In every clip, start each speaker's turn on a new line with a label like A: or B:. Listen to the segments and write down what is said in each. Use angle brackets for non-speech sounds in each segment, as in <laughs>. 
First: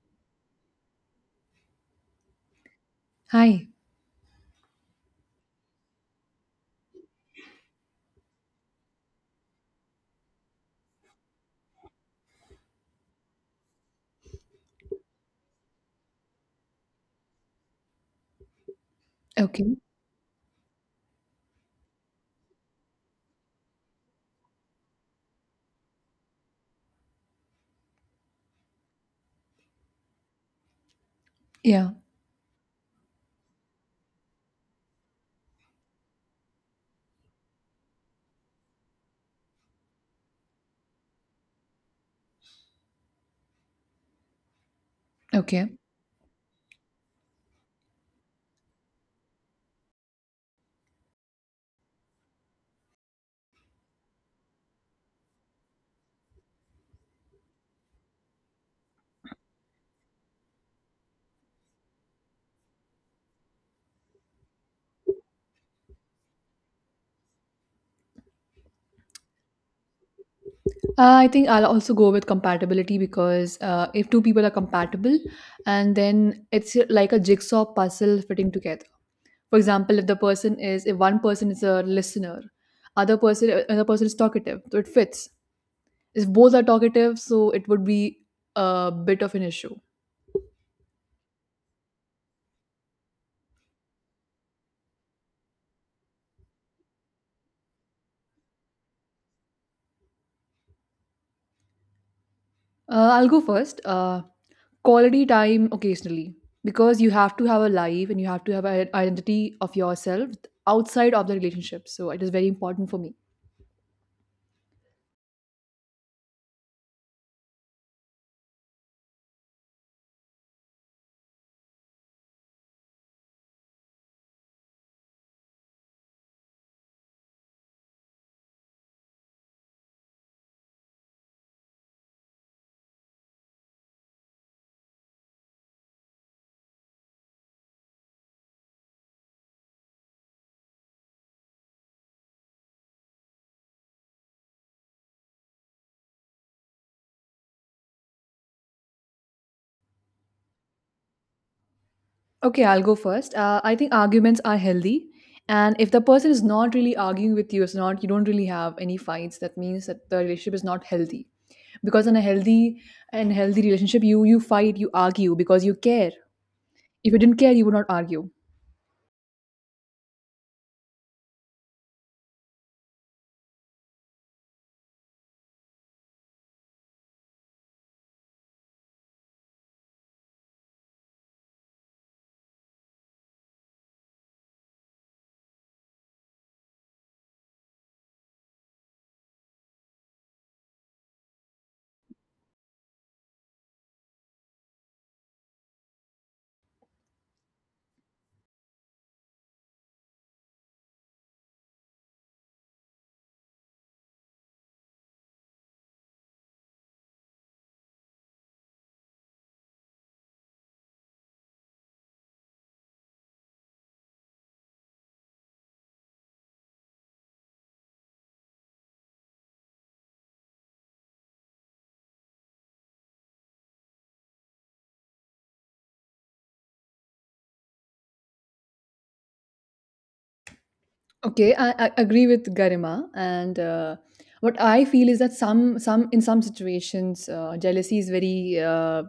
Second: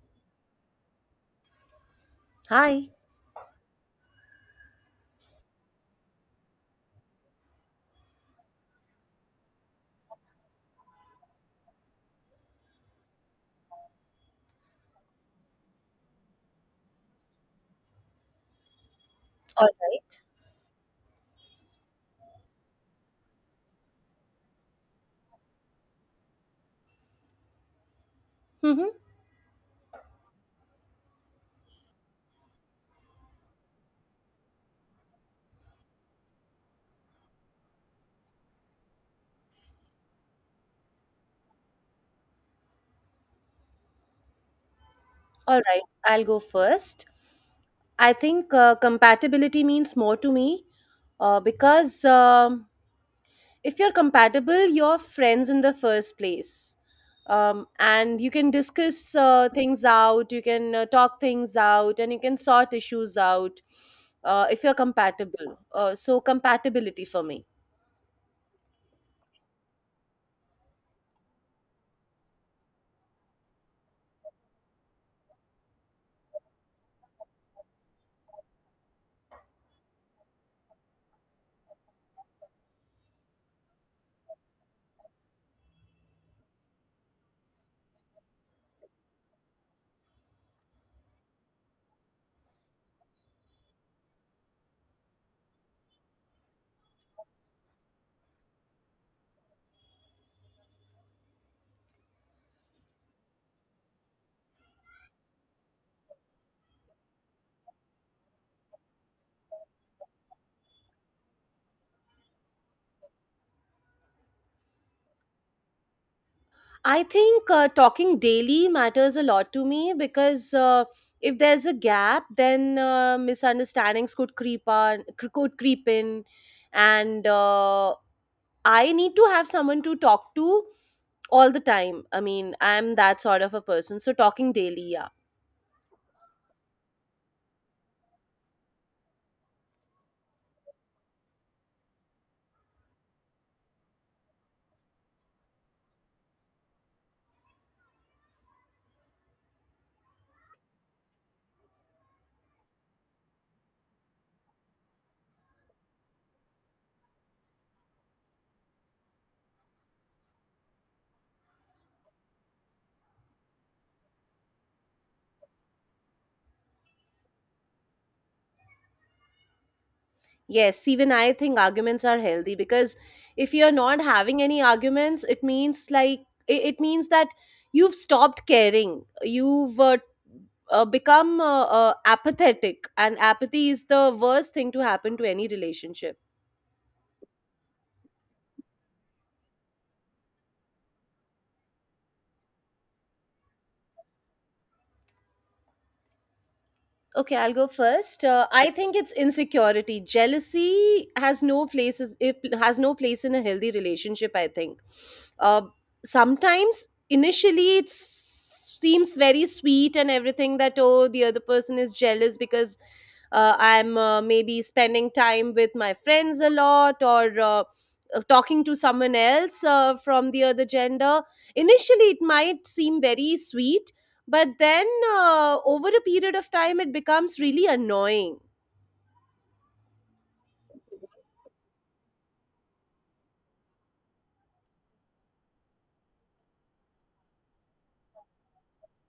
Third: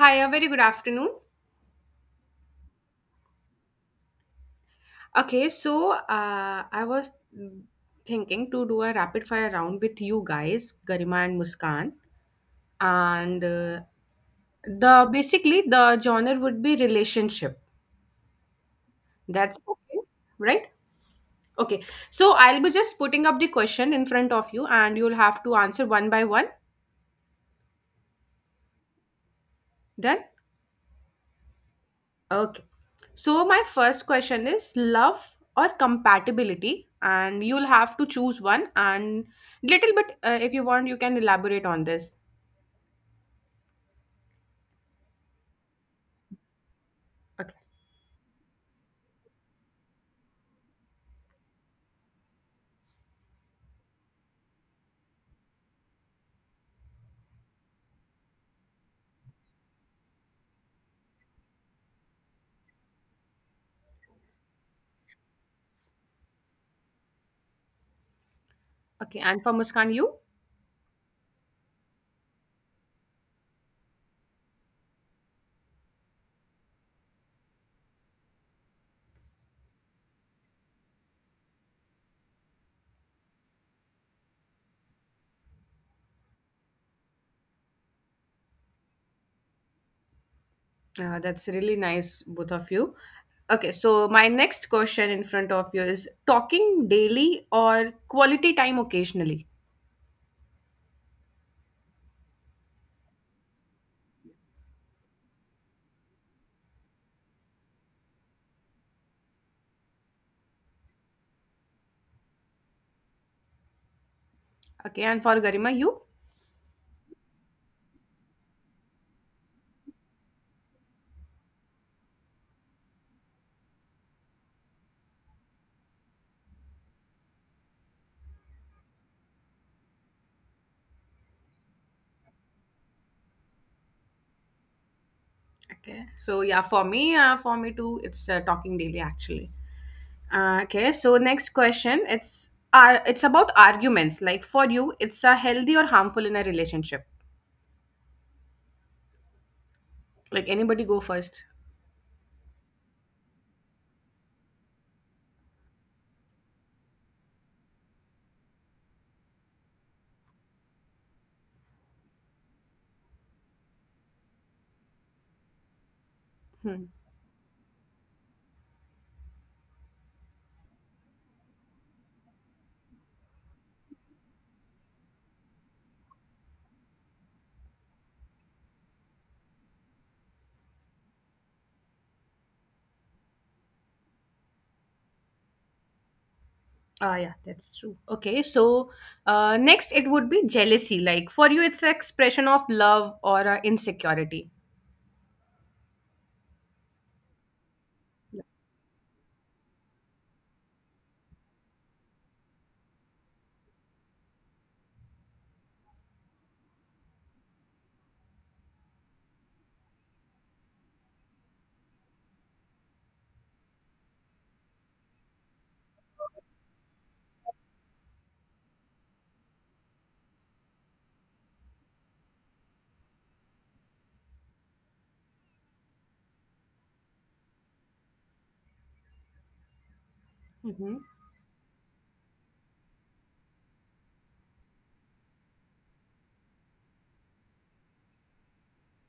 A: Hi, a very good afternoon.
B: Hi.
C: Hi.
A: Okay, so I was mm, thinking to do a rapid fire round with you guys, Garima and Muskan, and the basically the genre would be relationship. That's
B: All
C: Okay.
A: okay,
B: right.
A: right? Okay, so I'll be just putting up the question in front of you, and you'll have to answer one by one.
B: Mm-hmm.
A: Done?
C: Yeah.
A: Okay. So, my first question is love or compatibility, and you'll have to choose one. And little bit, if you want, you can elaborate on this.
B: All
C: Okay.
B: right, I'll go first.
A: Okay.
B: I think compatibility means more to me because if you're compatible, you're friends in the first place. And you can discuss things out, you can talk things out, and you can sort issues out if you're compatible. So, compatibility for me.
A: Okay. And for Muskan, you.
C: I think I'll also go with compatibility because if two people are compatible, and then it's like a jigsaw puzzle fitting together. For example, if one person is a listener, another person is talkative, so it fits. If both are talkative, so it would be a bit of an issue.
A: That's really nice, both of you. Okay, so my next question in front of you is talking daily or quality time occasionally.
C: I'll go first. Quality time occasionally, because you have to have a life and you have to have an identity of yourself outside of the relationship. So it is very important for me.
A: Okay, and for Garima, you.
B: I think talking daily matters a lot to me because if there's a gap, then misunderstandings could could creep in, and I need to have someone to talk to all the time. I mean, I'm that sort of a person, so talking daily, yeah.
A: Okay, so yeah, for me too, it's talking daily actually. Okay, so next question. It's it's about arguments. Like for you, it's a healthy or harmful in a relationship. Like anybody go first.
C: Okay, I'll go first. I think arguments are healthy. And if the person is not really arguing with you, it's not, you don't really have any fights, that means that the relationship is not healthy. Because in a healthy and healthy relationship, you fight, you argue because you care.
A: Hmm.
C: If you didn't care, you would not argue.
B: Yes, even I think arguments are healthy because if you're not having any arguments, it means like it means that you've stopped caring. You've become apathetic, and apathy is the worst thing to happen to any relationship.
A: Ah, yeah, that's true. Okay, so next it would be jealousy. Like for you, it's an expression of love or insecurity.
B: Okay, I'll go first.
A: Yeah.
B: I think it's insecurity. Jealousy has no place, it has no place in a healthy relationship. I think uh, sometimes initially it seems very sweet and everything, that oh, the other person is jealous because I'm maybe spending time with my friends a lot, or talking to someone else from the other gender. Initially, it might seem very sweet, but then over a period of time, it becomes really annoying.
A: Mhm.
C: Okay, I agree with Garima, and what I feel is that some in some situations jealousy is very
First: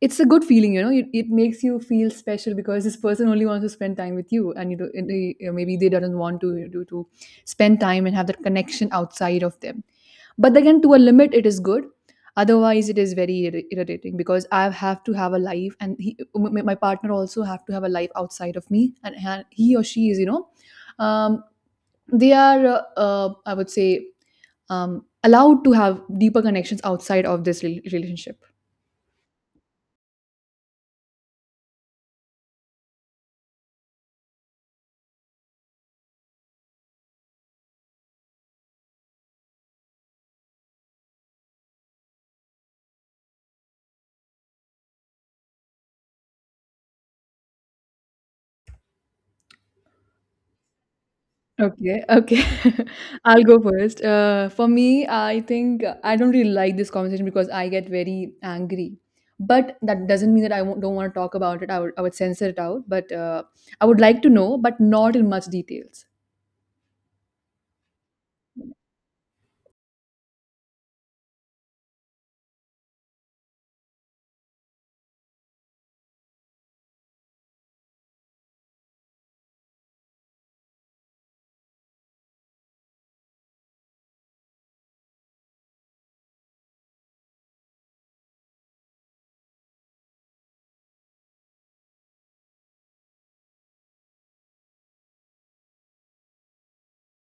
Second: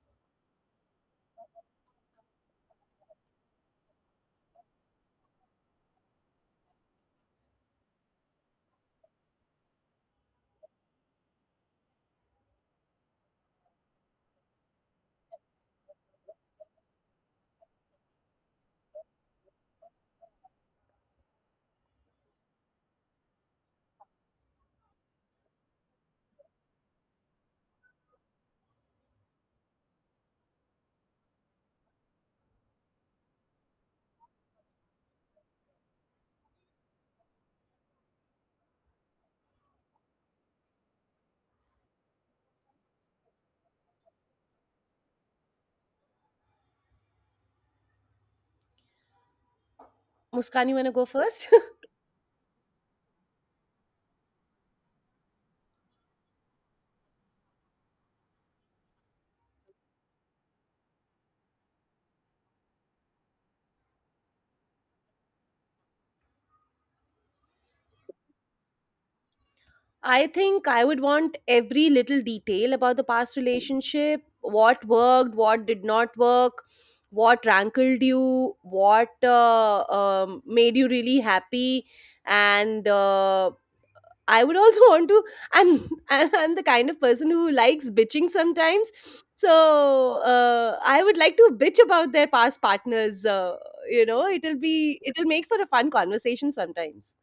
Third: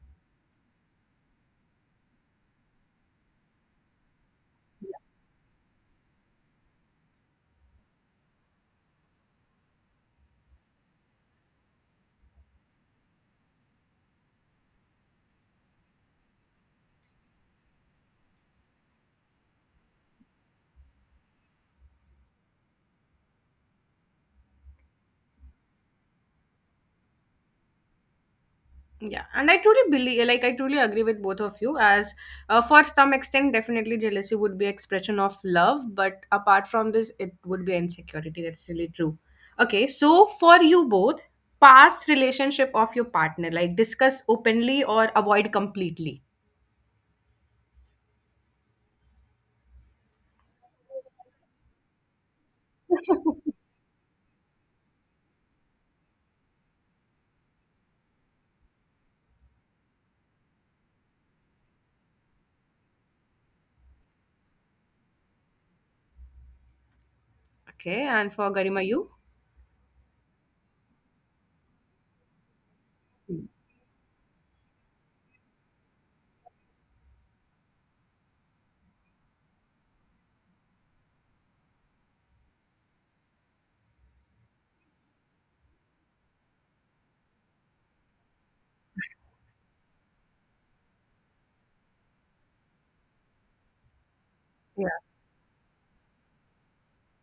C: it's a good feeling, you know, it makes you feel special because this person only wants to spend time with you, and you know, and they, you know, maybe they doesn't want to spend time and have that connection outside of them, but again, to a limit it is good. Otherwise it is very irritating because I have to have a life, and my partner also have to have a life outside of me, and he or she is, you know, um, they are, I would say, allowed to have deeper connections outside of this relationship.
A: Yeah, and I truly believe, like, I truly agree with both of you. As for some extent, definitely jealousy would be expression of love, but apart from this, it would be insecurity. That's really true. Okay, so for you both, past relationship of your partner, like discuss openly or avoid completely.
B: Muskan, you want to go first?
C: Okay, okay. <laughs> I'll go first. For me, I think I don't really like this conversation because I get very angry. But that doesn't mean that I won't, don't want to talk about it. I would censor it out. But I would like to know, but not in much details.
A: Okay, and for Garima, you,
B: I think I would want every little detail about the past relationship: what worked, what did not work, what rankled you, what made you really happy. And I would also <laughs> want to, I'm the kind of person who likes bitching sometimes. So I would like to bitch about their past partners. You know, it'll be, it'll make for a fun conversation sometimes.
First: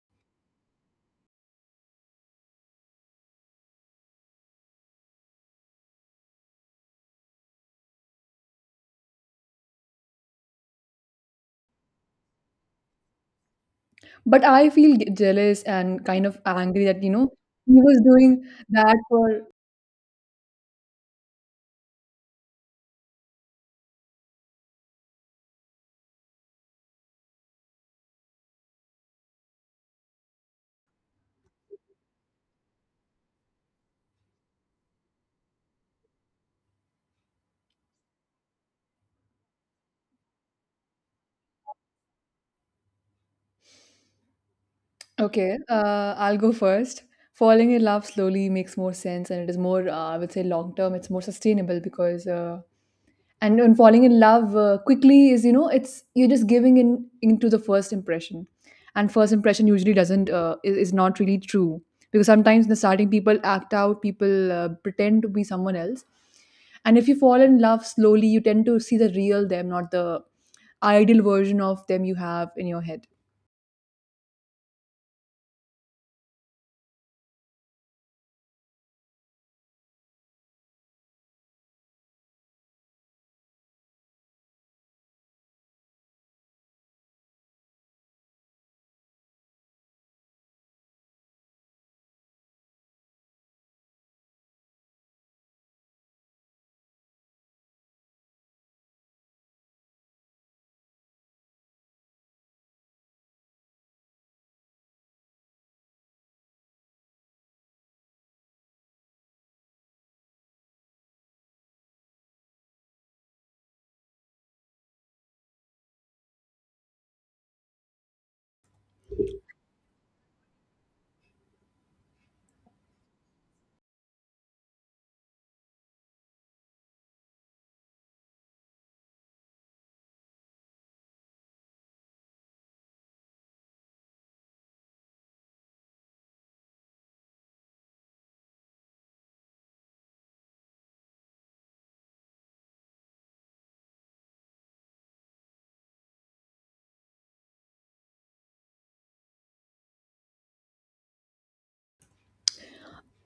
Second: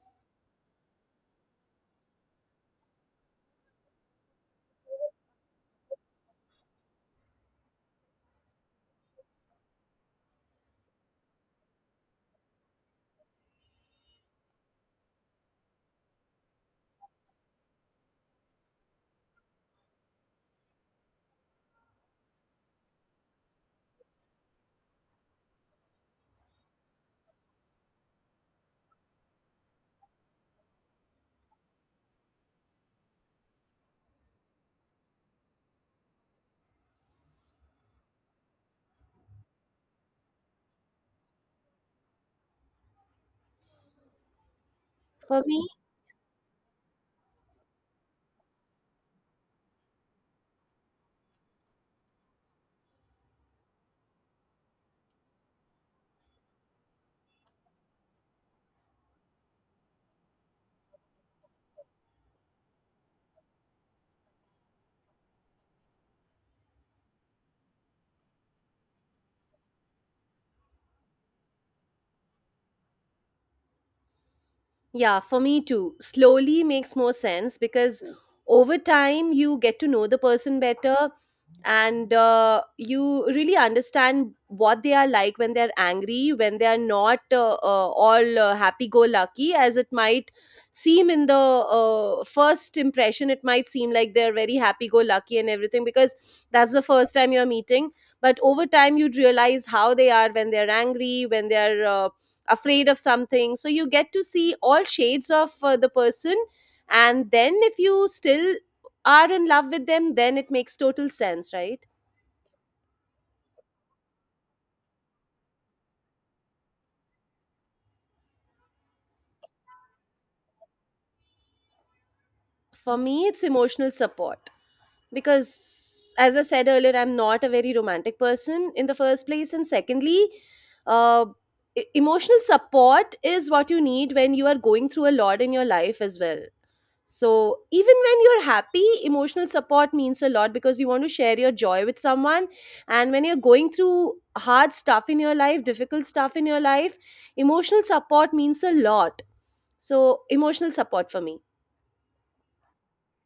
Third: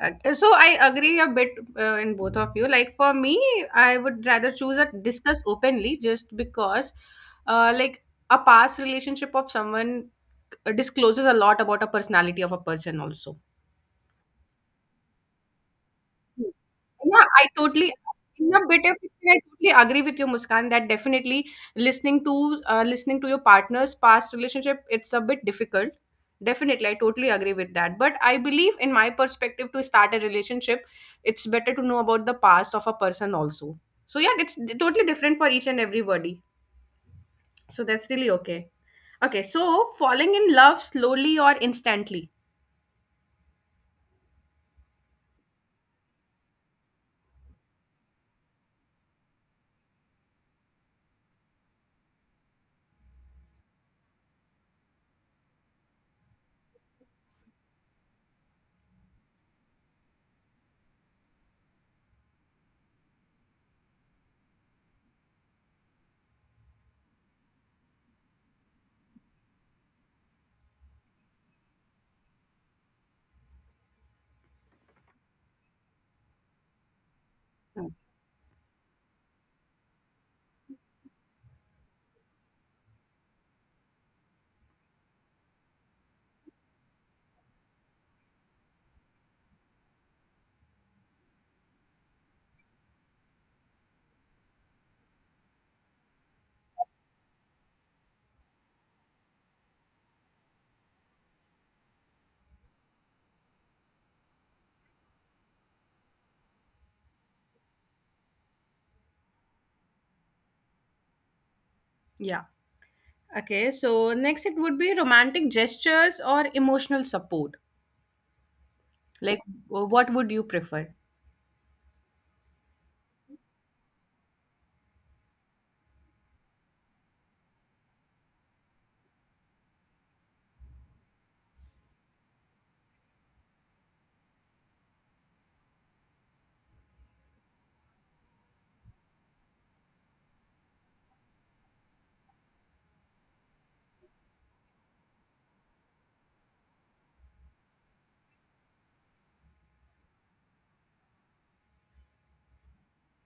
A: So I agree a bit in both of you. Like for me, I would rather choose a discuss openly just because, like a past relationship of someone discloses a lot about a personality of a person also.
C: But I feel g jealous and kind of angry that, you
A: Yeah,
C: know,
A: I
C: he
A: totally
C: was doing
A: in a bit of
C: that
A: it, I
C: for.
A: totally agree with you, Muskan, that definitely listening to listening to your partner's past relationship, it's a bit difficult. Definitely, I totally agree with that. But I believe, in my perspective, to start a relationship, it's better to know about the past of a person also. So yeah, it's totally different for each and everybody. So that's really okay. Okay, so falling in love slowly or instantly.
B: For
C: Okay,
B: me,
C: I'll go first. Falling in love slowly makes more sense, and it is more, I would say, long term. It's more sustainable because and falling in love quickly is, you know, it's you're just giving in into the first impression, and first impression usually doesn't is not really true because sometimes in the starting people act out, people pretend to be someone else. And if you fall in love slowly, you tend to see the real them, not the ideal version of them you have in your head.
B: yeah, for me too. Slowly makes more sense
A: Hmm.
B: because over time you get to know the person better, and you really understand what they are like when they're angry, when they are not all happy go lucky, as it might seem in the first impression. It might seem like they're very happy go lucky and everything because that's the first time you're meeting. But over time, you'd realize how they are when they're angry, when they're afraid of something, so you get to see all shades of the person. And then if you still are in love with them, then it makes total sense, right?
A: Yeah. Okay, so next it would be romantic gestures or emotional support. Like, what would you prefer?
B: For me, it's emotional support, because as I said earlier, I'm not a very romantic person in the first place, and secondly, uh, emotional support is what you need when you are going through a lot in your life as well. So, even when you're happy, emotional support means a lot because you want to share your joy with someone. And when you're going through hard stuff in your life, difficult stuff in your life, emotional support means a lot. So, emotional support for me.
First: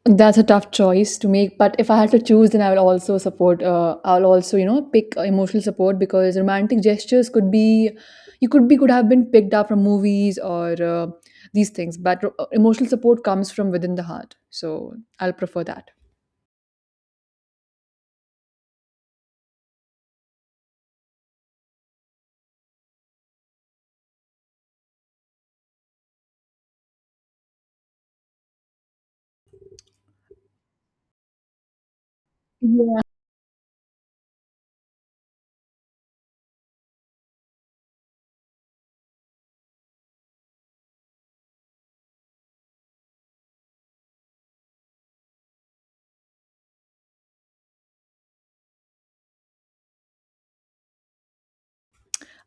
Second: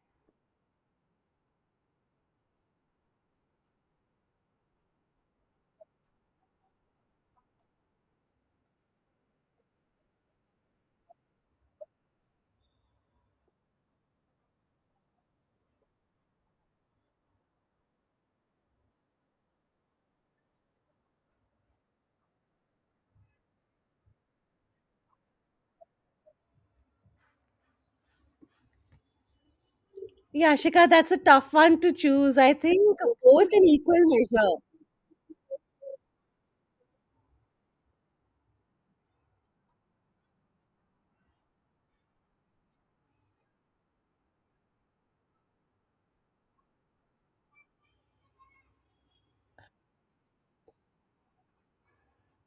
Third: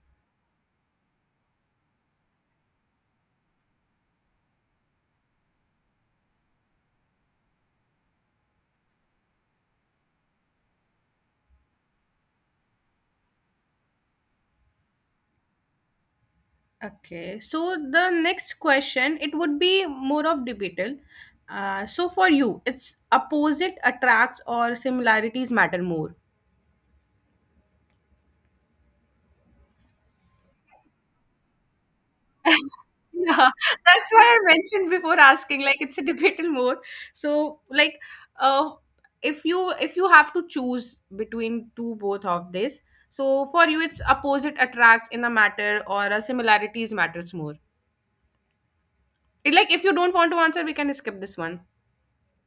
C: That's a tough choice to make, but if I had to choose, then I will also support. I'll also, you know, pick emotional support because romantic gestures could be, could have been picked up from movies or these things. But emotional support comes from within the heart, so I'll prefer that.
A: Okay, so the next question, it would be more of debatable. So for you, it's opposite attracts or similarities matter more.
B: Yeah, Shika, that's a tough one to choose.
A: Yeah,
B: I think
C: Yeah.
A: <laughs>
B: both in equal
A: that's why I
B: measure.
A: mentioned before asking, like it's a debatable more. So, like, uh, if you have to choose between two both of this, so for you it's opposite attracts in a matter or a similarities matters more. It- Like, if you don't want to answer, we can skip this one.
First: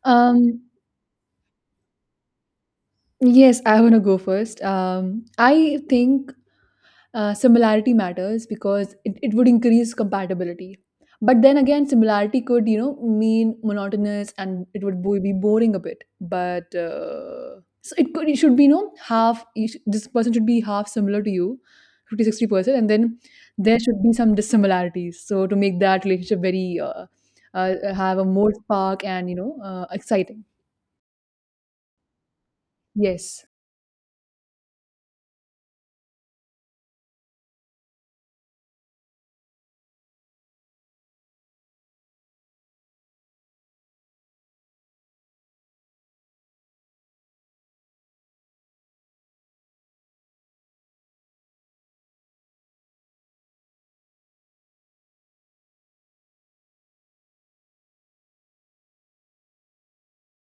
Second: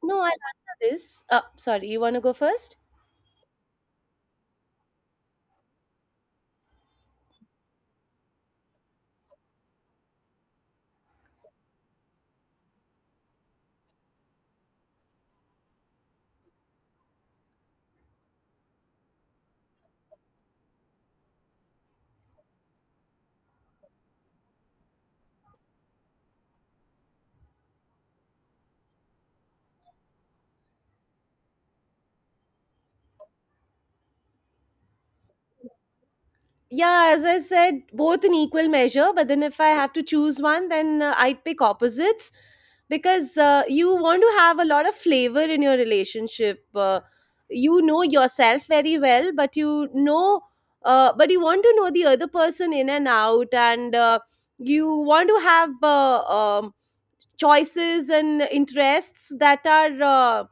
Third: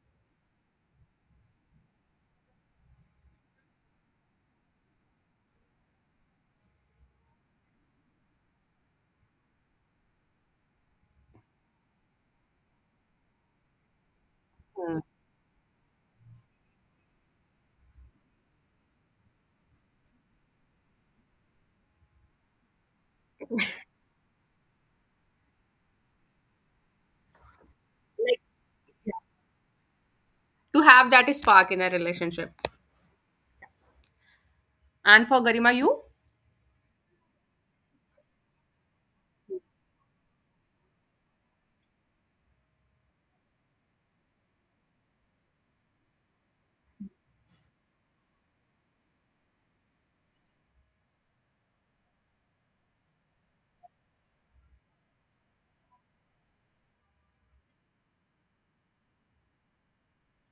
B: No, I'll
C: Um,
B: answer this. Sorry, you want to go first?
C: yes, I want to go first. I think Similarity matters because it would increase compatibility. But then again, similarity could, you know, mean monotonous and it would
A: Hmm.
C: be boring a bit. But So it could, it should be, you know, half, this person should be half similar to you, 50 60 percent. And then there should be some dissimilarities. So to make that relationship very, have a more spark and, you know, exciting.
A: To have that spark in a relationship.
C: Yes.
A: And for Garima, you,
B: Yeah, as I said, both in equal measure, but then if I have to choose one, then I'd pick opposites, because you want to have a lot of flavor in your relationship. You know yourself very well, but you know, but you want to know the other person in and out, and you want to have choices and interests that are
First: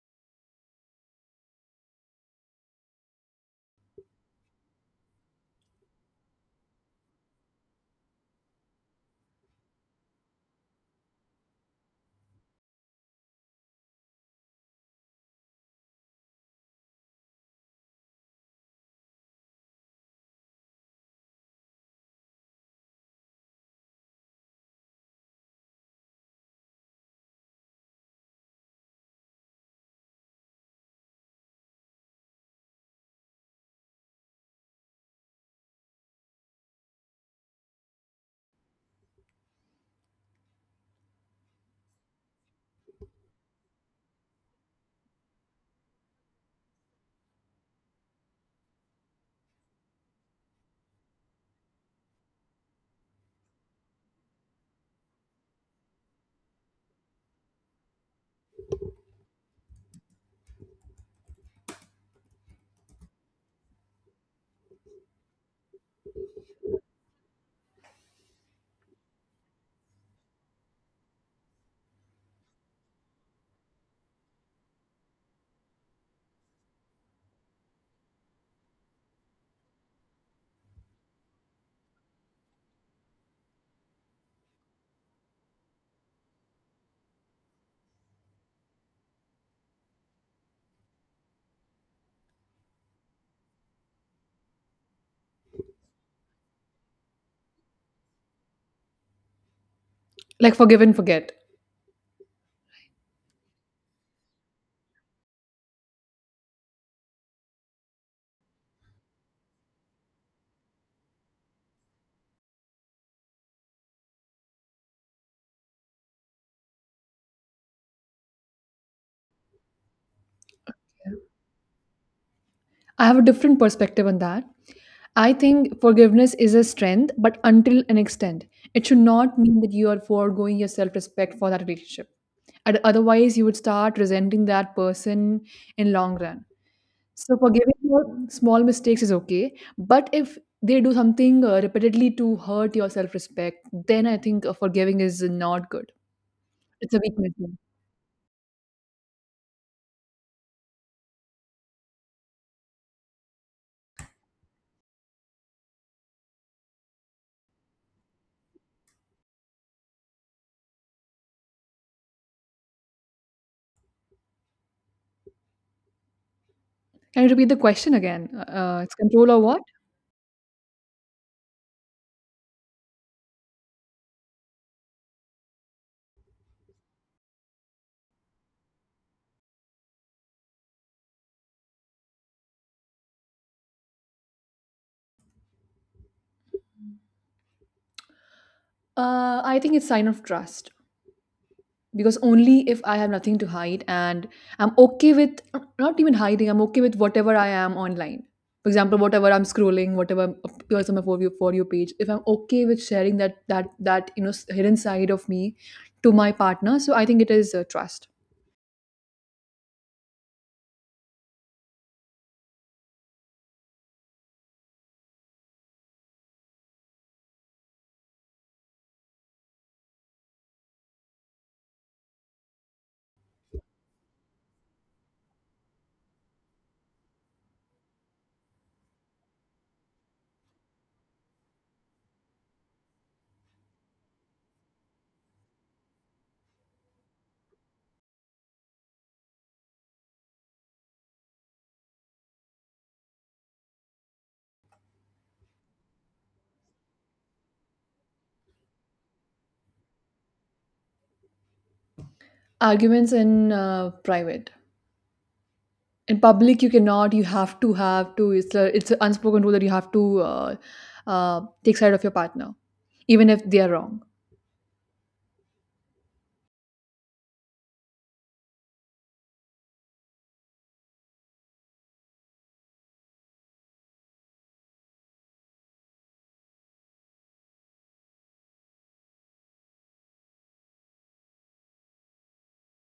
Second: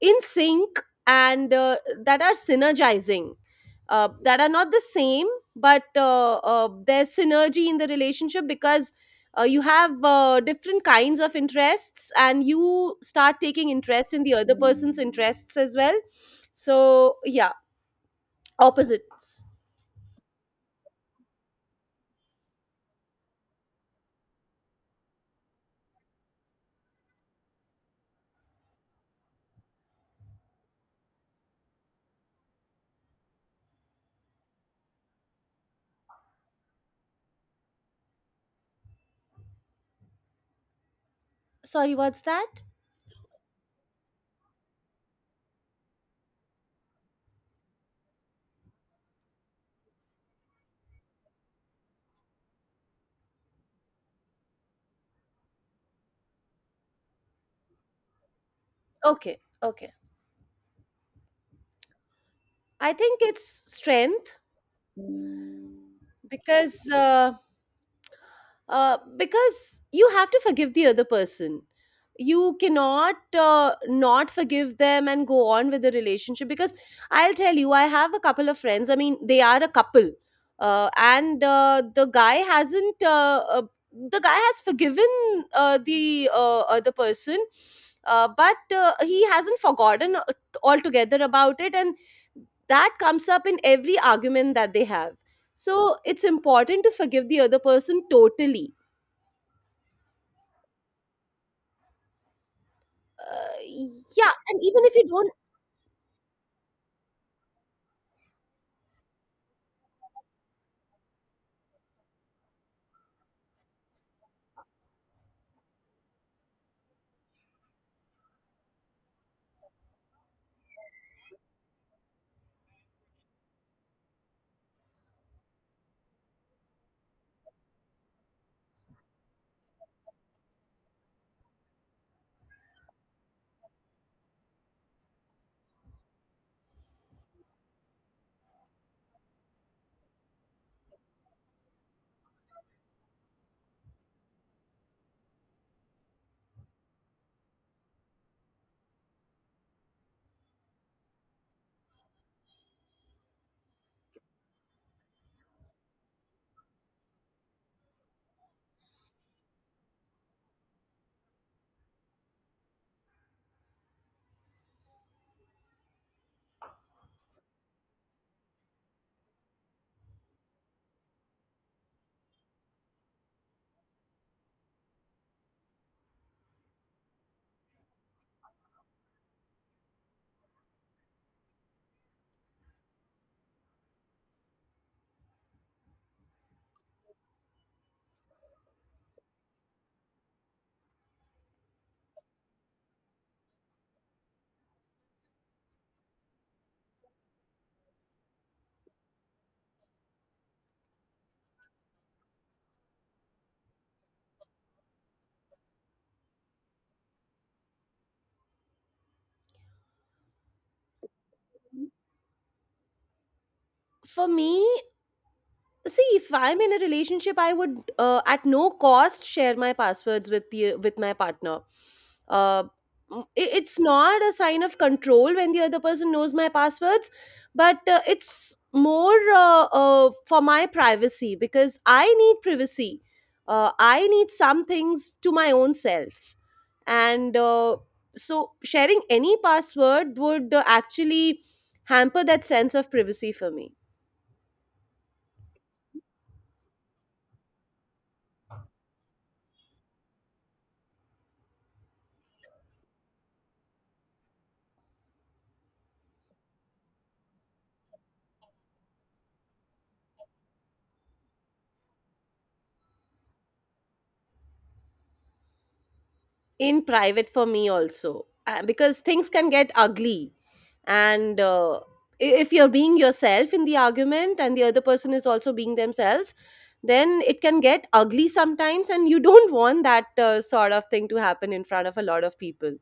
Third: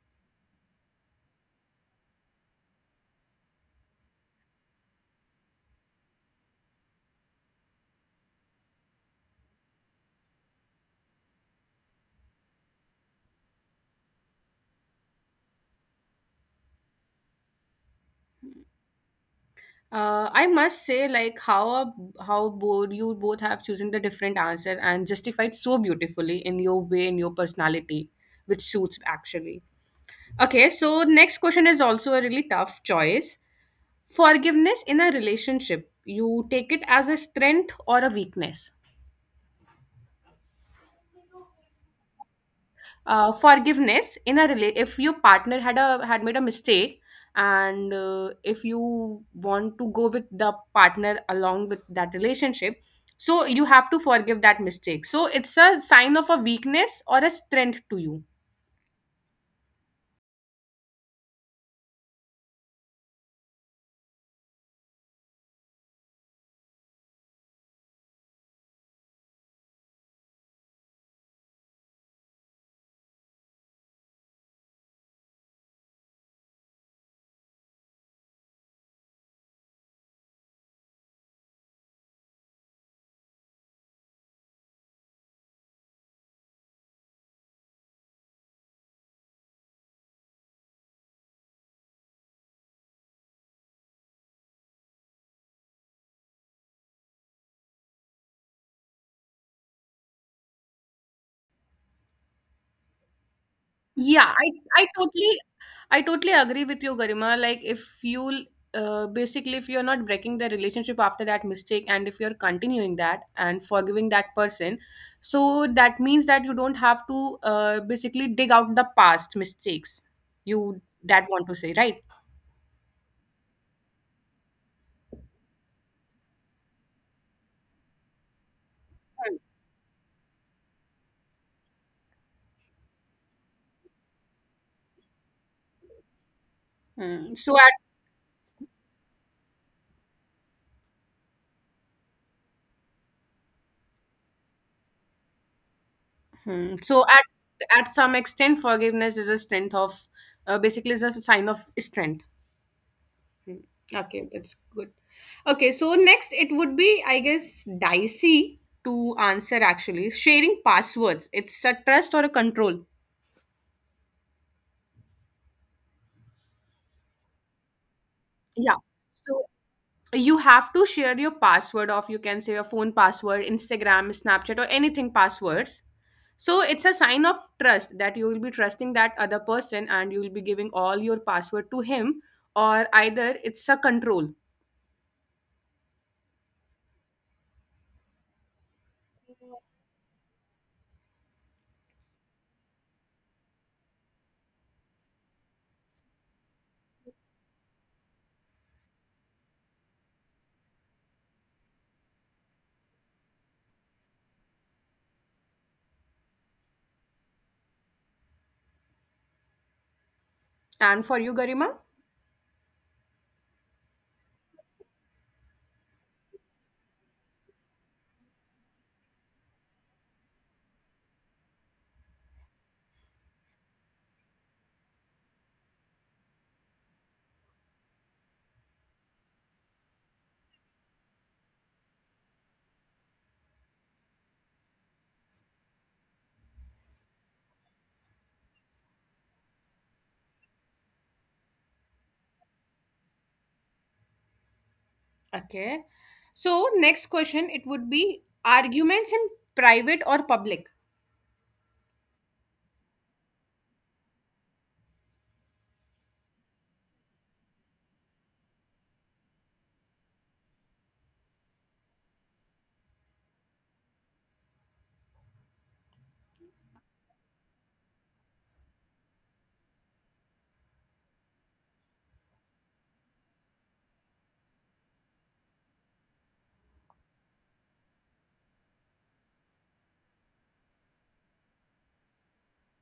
B: in sync, and that are synergizing, that are not the same, but there's synergy in the relationship, because you have different kinds of interests, and you start taking interest in the other person's interests as well. So, yeah, opposites.
A: I must say, like how both you both have chosen the different answers and justified so beautifully in your way in your personality, which suits actually. Okay, so next question is also a really tough choice. Forgiveness in a relationship, you take it as a strength or a weakness?
B: Sorry, what's that?
A: Forgiveness in a rela- if your partner had made a mistake and if you want to go with the partner along with that relationship, so you have to forgive that mistake, so it's a sign of a weakness or a strength to you.
B: Okay, okay. I think it's strength, because uh, because you have to forgive the other person. You cannot not forgive them and go on with the relationship, because I'll tell you, I have a couple of friends, I mean they are a couple, and the guy hasn't the guy has forgiven the other person, but he hasn't forgotten altogether about it, and that comes up in every argument that they have. So it's important to forgive the other person totally.
C: Like forgive and forget.
A: Yeah,
B: Yeah,
A: I
B: and even
A: I
B: if you don't,
A: totally I totally agree with you, Garima. Like if you basically if you're not breaking the relationship after that mistake and if you're continuing that and forgiving that person, so that means that you don't have to basically dig out the past mistakes. You that want to say, right?
C: I have a different perspective on that. I think forgiveness is a strength, but until an extent. It should not mean that you are foregoing your self respect for that relationship. And otherwise, you would start resenting that person in long run.
A: Hmm.
C: So
A: So at
C: forgiving your small mistakes is okay, but if they do something repeatedly to hurt your self respect, then I think forgiving is not good.
A: hmm.
C: It's a
A: So at
C: weakness.
A: at some extent, forgiveness is a strength of basically is a sign of strength. Hmm. Okay, that's good. Okay, so next it would be, I guess, dicey to answer actually. Sharing passwords. It's a trust or a control.
C: Can you repeat the question again?
A: Yeah.
C: It's control or
A: So
C: what?
A: you have to share your password of you can say your phone password, Instagram, Snapchat, or anything passwords. So it's a sign of trust that you will be trusting that other person and you will be giving all your password to him, or either it's a control.
C: I think it's sign of trust, because only if I have nothing to hide, and I'm okay with not even hiding, I'm okay with whatever I am online. For example, whatever I'm scrolling, whatever appears on my for you page, if I'm okay with sharing that, that you know, s- hidden side of me to my partner, so I think it is, trust.
A: And for you, Garima?
B: for me, see, if I'm in a relationship, I would at no cost share my passwords with the with my partner. Uh, it's not a sign of control when the other person knows my passwords, but it's more for my privacy, because I need privacy. I need some things to my own self, and so sharing any password would actually hamper that sense of privacy for me.
A: Okay. So next question, it would be arguments in private or public.
C: Arguments in private. In public you cannot, you have to have to, it's an unspoken rule that you have to, uh, take side of your partner even if they are wrong.
B: In private for me also, because things can get ugly, and if you're being yourself in the argument and the other person is also being themselves, then it can get ugly sometimes, and you don't want that sort of thing to happen in front of a lot of people.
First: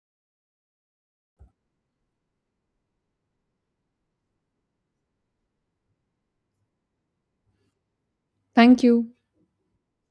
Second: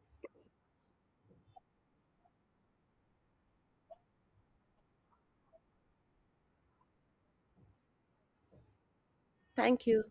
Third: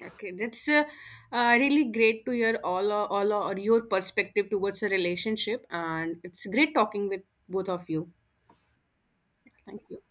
A: Okay, that's really great to hear all or your perspective towards a relationship, and it's great talking with both of you.
C: Thank you.
B: Thank
A: Thank you.
B: you.